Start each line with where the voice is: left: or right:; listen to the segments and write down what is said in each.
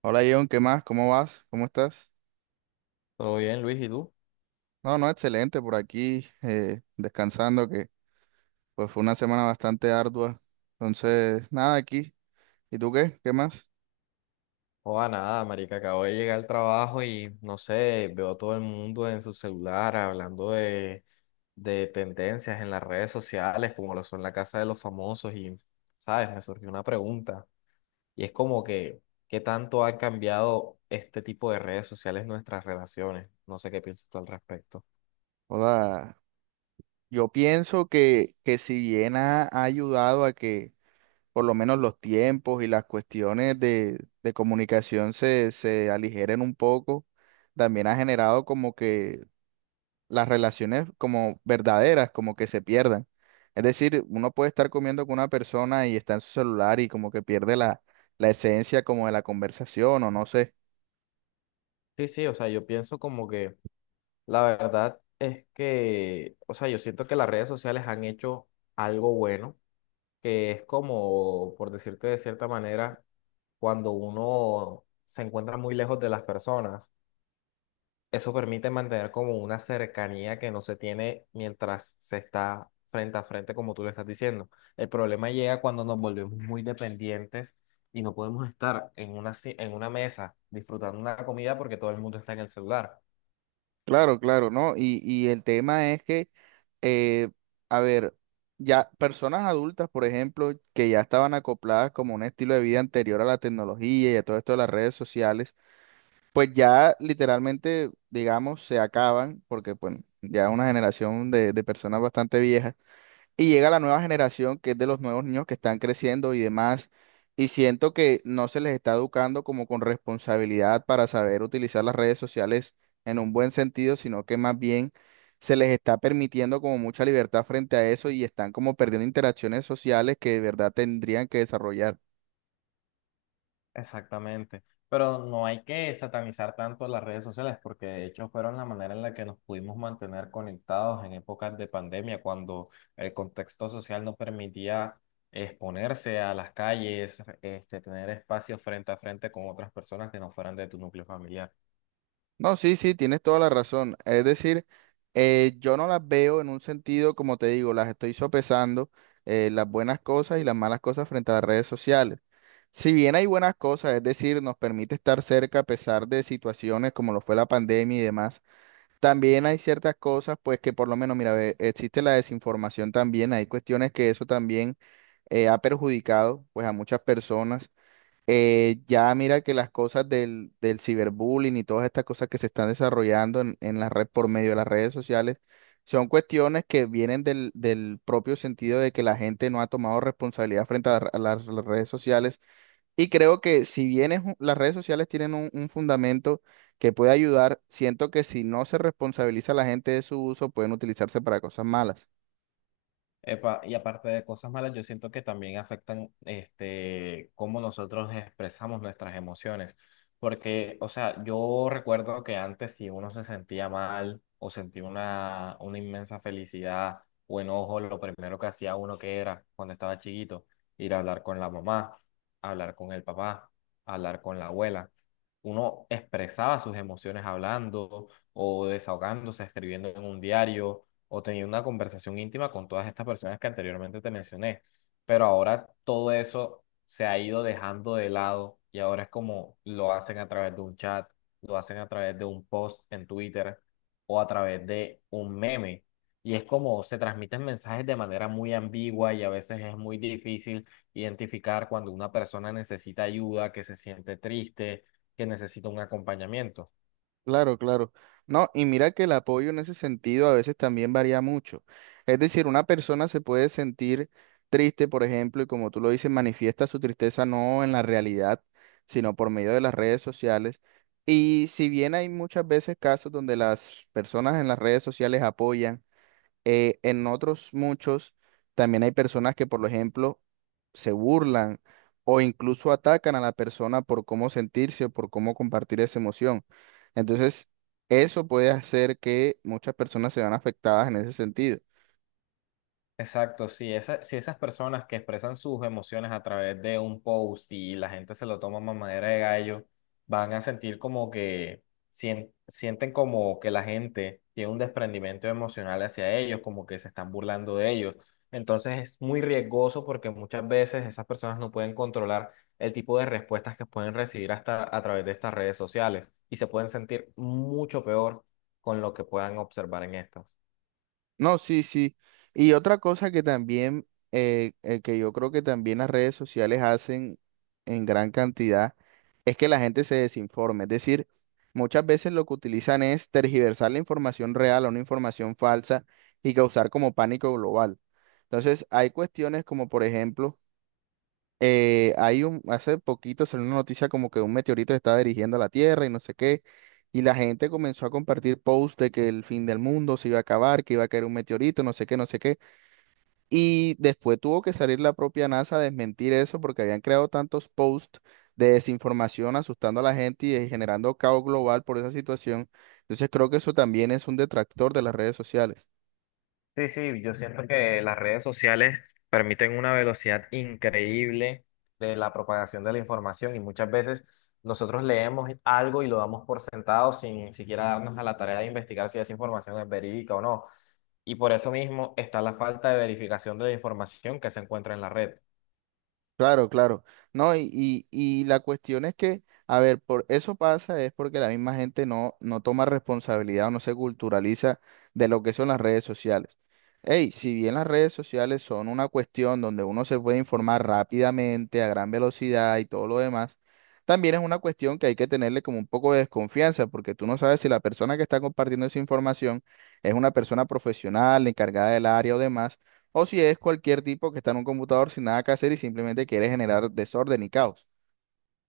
right: Hola John, ¿qué más? ¿Cómo vas? ¿Cómo estás?
left: Todo bien, Luis, ¿y tú?
right: No, no, excelente por aquí, descansando, que pues fue una semana bastante ardua. Entonces, nada, aquí. ¿Y tú qué? ¿Qué más?
left: Joda, nada, marica, acabo de llegar al trabajo y no sé, veo a todo el mundo en su celular hablando de tendencias en las redes sociales, como lo son la casa de los famosos, y, ¿sabes? Me surgió una pregunta, y es como que, ¿qué tanto han cambiado este tipo de redes sociales en nuestras relaciones? No sé qué piensas tú al respecto.
right: Hola. Yo pienso que si bien ha ayudado a que por lo menos los tiempos y las cuestiones de comunicación se aligeren un poco, también ha generado como que las relaciones como verdaderas, como que se pierdan. Es decir, uno puede estar comiendo con una persona y está en su celular y como que pierde la esencia como de la conversación o no sé.
left: Sí, sí, o sea, yo pienso como que la verdad es que, o sea, yo siento que las redes sociales han hecho algo bueno que es como, por decirte de cierta manera, cuando uno se encuentra muy lejos de las personas, eso permite mantener como una cercanía que no se tiene mientras se está frente a frente, como tú le estás diciendo. El problema llega cuando nos volvemos muy dependientes y no podemos estar en una, en una mesa disfrutando una comida porque todo el mundo está en el celular.
right: Claro, claro, ¿no? Y el tema es que, eh, a ver, ya personas adultas, por ejemplo, que ya estaban acopladas como un estilo de vida anterior a la tecnología y a todo esto de las redes sociales, pues ya literalmente, digamos, se acaban, porque, bueno, ya es una generación de personas bastante viejas y llega la nueva generación que es de los nuevos niños que están creciendo y demás, y siento que no se les está educando como con responsabilidad para saber utilizar las redes sociales en un buen sentido, sino que más bien se les está permitiendo como mucha libertad frente a eso y están como perdiendo interacciones sociales que de verdad tendrían que desarrollar.
left: Exactamente. Pero no hay que satanizar tanto las redes sociales porque de hecho fueron la manera en la que nos pudimos mantener conectados en épocas de pandemia, cuando el contexto social no permitía exponerse a las calles, este, tener espacios frente a frente con otras personas que no fueran de tu núcleo familiar.
right: No, sí, sí, tienes toda la razón. Es decir, yo no las veo en un sentido, como te digo, las estoy sopesando, las buenas cosas y las malas cosas frente a las redes sociales. Si bien hay buenas cosas, es decir, nos permite estar cerca a pesar de situaciones como lo fue la pandemia y demás, también hay ciertas cosas, pues que por lo menos, mira, ve, existe la desinformación también, hay cuestiones que eso también ha perjudicado, pues a muchas personas, ya mira que las cosas del ciberbullying y todas estas cosas que se están desarrollando en la red por medio de las redes sociales son cuestiones que vienen del propio sentido de que la gente no ha tomado responsabilidad frente a, a las redes sociales. Y creo que si bien las redes sociales tienen un fundamento que puede ayudar, siento que si no se responsabiliza a la gente de su uso, pueden utilizarse para cosas malas.
left: Epa, y aparte de cosas malas, yo siento que también afectan este, cómo nosotros expresamos nuestras emociones. Porque, o sea, yo recuerdo que antes si uno se sentía mal o sentía una inmensa felicidad o enojo, lo primero que hacía uno que era cuando estaba chiquito, ir a hablar con la mamá, hablar con el papá, hablar con la abuela. Uno expresaba sus emociones hablando o desahogándose, escribiendo en un diario o tenido una conversación íntima con todas estas personas que anteriormente te mencioné. Pero ahora todo eso se ha ido dejando de lado y ahora es como lo hacen a través de un chat, lo hacen a través de un post en Twitter o a través de un meme. Y es como se transmiten mensajes de manera muy ambigua y a veces es muy difícil identificar cuando una persona necesita ayuda, que se siente triste, que necesita un acompañamiento.
right: Claro, claro. No, y mira que el apoyo en ese sentido a veces también varía mucho. Es decir, una persona se puede sentir triste, por ejemplo, y como tú lo dices, manifiesta su tristeza no en la realidad, sino por medio de las redes sociales. Y si bien hay muchas veces casos donde las personas en las redes sociales apoyan, en otros muchos también hay personas que, por ejemplo, se burlan o incluso atacan a la persona por cómo sentirse o por cómo compartir esa emoción. Entonces, eso puede hacer que muchas personas se vean afectadas en ese sentido.
left: Exacto, si, si esas personas que expresan sus emociones a través de un post y la gente se lo toma a manera de gallo, van a sentir como que sienten como que la gente tiene un desprendimiento emocional hacia ellos, como que se están burlando de ellos. Entonces es muy riesgoso porque muchas veces esas personas no pueden controlar el tipo de respuestas que pueden recibir hasta a través de estas redes sociales y se pueden sentir mucho peor con lo que puedan observar en estas.
right: No, sí, sí. Y otra cosa que también, que yo creo que también las redes sociales hacen en gran cantidad, es que la gente se desinforme. Es decir, muchas veces lo que utilizan es tergiversar la información real a una información falsa y causar como pánico global. Entonces, hay cuestiones como, por ejemplo, hace poquito salió una noticia como que un meteorito se estaba dirigiendo a la Tierra y no sé qué, y la gente comenzó a compartir posts de que el fin del mundo se iba a acabar, que iba a caer un meteorito, no sé qué, no sé qué, y después tuvo que salir la propia NASA a desmentir eso porque habían creado tantos posts de desinformación asustando a la gente y generando caos global por esa situación. Entonces creo que eso también es un detractor de las redes sociales.
left: Sí, sí, yo siento que las redes sociales permiten una velocidad increíble de la propagación de la información y muchas veces nosotros leemos algo y lo damos por sentado sin siquiera darnos a la tarea de investigar si esa información es verídica o no. Y por eso mismo está la falta de verificación de la información que se encuentra en la red.
right: Claro, claro. No, y la cuestión es que, a ver, por eso pasa es porque la misma gente no toma responsabilidad o no se culturaliza de lo que son las redes sociales. Hey, si bien las redes sociales son una cuestión donde uno se puede informar rápidamente, a gran velocidad y todo lo demás, también es una cuestión que hay que tenerle como un poco de desconfianza, porque tú no sabes si la persona que está compartiendo esa información es una persona profesional, encargada del área o demás o si es cualquier tipo que está en un computador sin nada que hacer y simplemente quiere generar desorden y caos.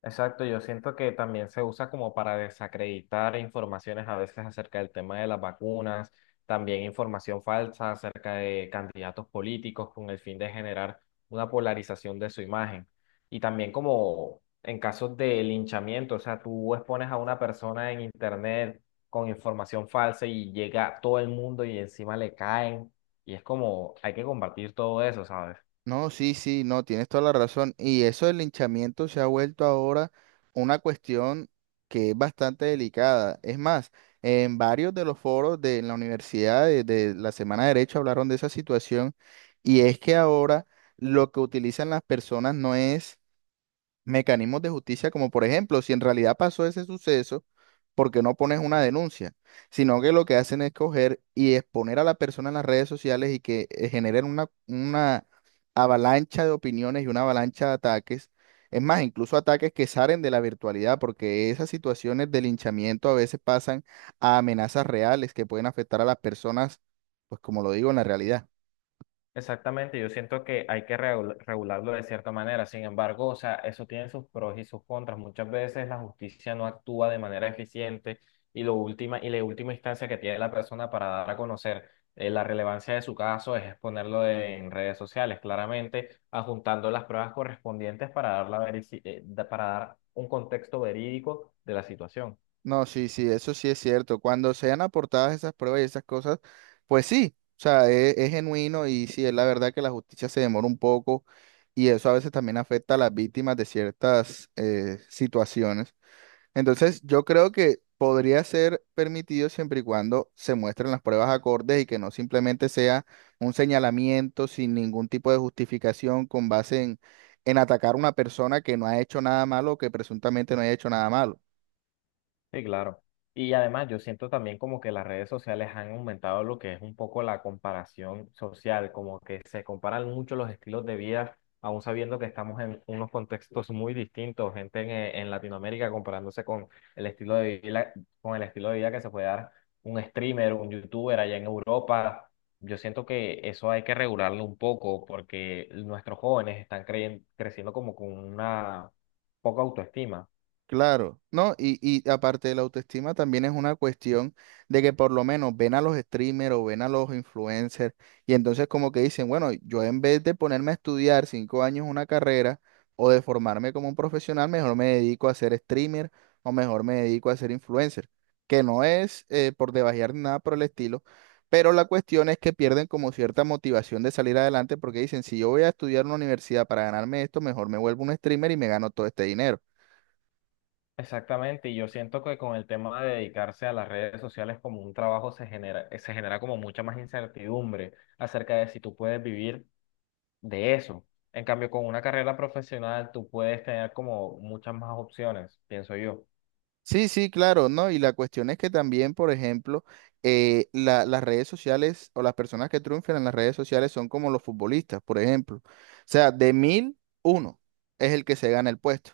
left: Exacto, yo siento que también se usa como para desacreditar informaciones a veces acerca del tema de las vacunas, también información falsa acerca de candidatos políticos con el fin de generar una polarización de su imagen. Y también como en casos de linchamiento, o sea, tú expones a una persona en internet con información falsa y llega a todo el mundo y encima le caen. Y es como, hay que combatir todo eso, ¿sabes?
right: No, sí, sí, no, tienes toda la razón. Y eso del linchamiento se ha vuelto ahora una cuestión que es bastante delicada. Es más, en varios de los foros de la universidad de la Semana de Derecho hablaron de esa situación y es que ahora lo que utilizan las personas no es mecanismos de justicia, como por ejemplo, si en realidad pasó ese suceso, ¿por qué no pones una denuncia? Sino que lo que hacen es coger y exponer a la persona en las redes sociales y que generen una avalancha de opiniones y una avalancha de ataques. Es más, incluso ataques que salen de la virtualidad, porque esas situaciones de linchamiento a veces pasan a amenazas reales que pueden afectar a las personas, pues como lo digo, en la realidad.
left: Exactamente, yo siento que hay que regularlo de cierta manera, sin embargo, o sea, eso tiene sus pros y sus contras. Muchas veces la justicia no actúa de manera eficiente y, la última instancia que tiene la persona para dar a conocer la relevancia de su caso es exponerlo en redes sociales, claramente adjuntando las pruebas correspondientes para dar, para dar un contexto verídico de la situación.
right: No, sí, sí, eso sí es cierto. Cuando sean aportadas esas pruebas y esas cosas, pues sí, o sea, es, genuino y sí, es la verdad que la justicia se demora un poco y eso a veces también afecta a las víctimas de ciertas situaciones. Entonces, yo creo que podría ser permitido siempre y cuando se muestren las pruebas acordes y que no simplemente sea un señalamiento sin ningún tipo de justificación con base en atacar a una persona que no ha hecho nada malo o que presuntamente no haya hecho nada malo.
left: Sí, claro. Y además yo siento también como que las redes sociales han aumentado lo que es un poco la comparación social, como que se comparan mucho los estilos de vida, aún sabiendo que estamos en unos contextos muy distintos, gente en Latinoamérica comparándose con el estilo de vida, con el estilo de vida que se puede dar un streamer, un youtuber allá en Europa. Yo siento que eso hay que regularlo un poco porque nuestros jóvenes están creciendo como con una poca autoestima.
right: Claro, ¿no? Y aparte de la autoestima también es una cuestión de que por lo menos ven a los streamers o ven a los influencers y entonces como que dicen, bueno, yo en vez de ponerme a estudiar 5 años una carrera o de formarme como un profesional, mejor me dedico a ser streamer o mejor me dedico a ser influencer, que no es por debajear ni nada por el estilo, pero la cuestión es que pierden como cierta motivación de salir adelante porque dicen, si yo voy a estudiar en una universidad para ganarme esto, mejor me vuelvo un streamer y me gano todo este dinero.
left: Exactamente, y yo siento que con el tema de dedicarse a las redes sociales como un trabajo se genera como mucha más incertidumbre acerca de si tú puedes vivir de eso. En cambio, con una carrera profesional tú puedes tener como muchas más opciones, pienso yo.
right: Sí, sí, claro, ¿no? Y la cuestión es que también, por ejemplo, las redes sociales o las personas que triunfan en las redes sociales son como los futbolistas, por ejemplo. O sea, de mil, uno es el que se gana el puesto.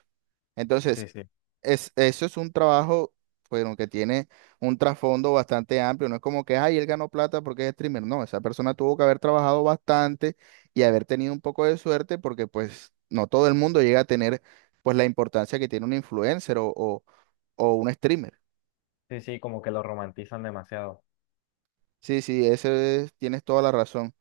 right: Entonces,
left: Sí, sí.
right: es, eso es un trabajo, bueno, que tiene un trasfondo bastante amplio. No es como que, ay, él ganó plata porque es streamer. No, esa persona tuvo que haber trabajado bastante y haber tenido un poco de suerte porque, pues, no todo el mundo llega a tener, pues, la importancia que tiene un influencer o un streamer.
left: Sí, sí, como que lo romantizan demasiado.
right: Sí, sí, tienes toda la razón.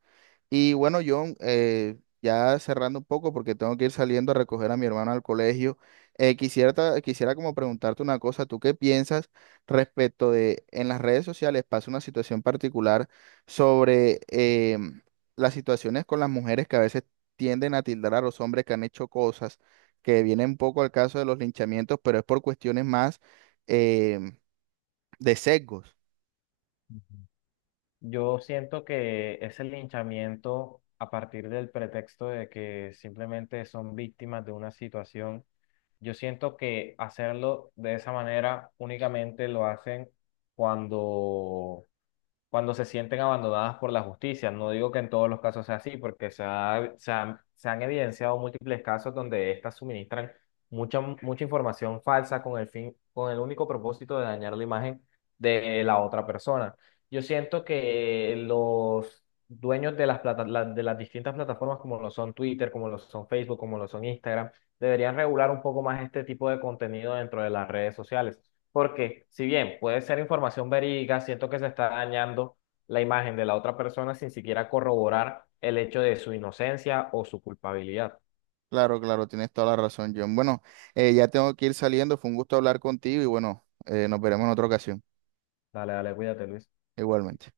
right: Y bueno, John, ya cerrando un poco porque tengo que ir saliendo a recoger a mi hermano al colegio, quisiera como preguntarte una cosa, ¿tú qué piensas respecto de en las redes sociales pasa una situación particular sobre las situaciones con las mujeres que a veces tienden a tildar a los hombres que han hecho cosas que vienen un poco al caso de los linchamientos, pero es por cuestiones más em, de sesgos?
left: Ujú. Yo siento que ese linchamiento a partir del pretexto de que simplemente son víctimas de una situación, yo siento que hacerlo de esa manera únicamente lo hacen cuando cuando se sienten abandonadas por la justicia. No digo que en todos los casos sea así, porque se han evidenciado múltiples casos donde estas suministran mucha información falsa con el fin, con el único propósito de dañar la imagen de la otra persona. Yo siento que los dueños de las, de las distintas plataformas, como lo son Twitter, como lo son Facebook, como lo son Instagram, deberían regular un poco más este tipo de contenido dentro de las redes sociales. Porque si bien puede ser información verídica, siento que se está dañando la imagen de la otra persona sin siquiera corroborar el hecho de su inocencia o su culpabilidad.
right: Claro, claro, tienes toda la razón, John. Bueno, ya tengo que ir saliendo, fue un gusto hablar contigo y bueno, nos veremos en otra ocasión,
left: Dale, dale, cuídate, Luis.
right: igualmente.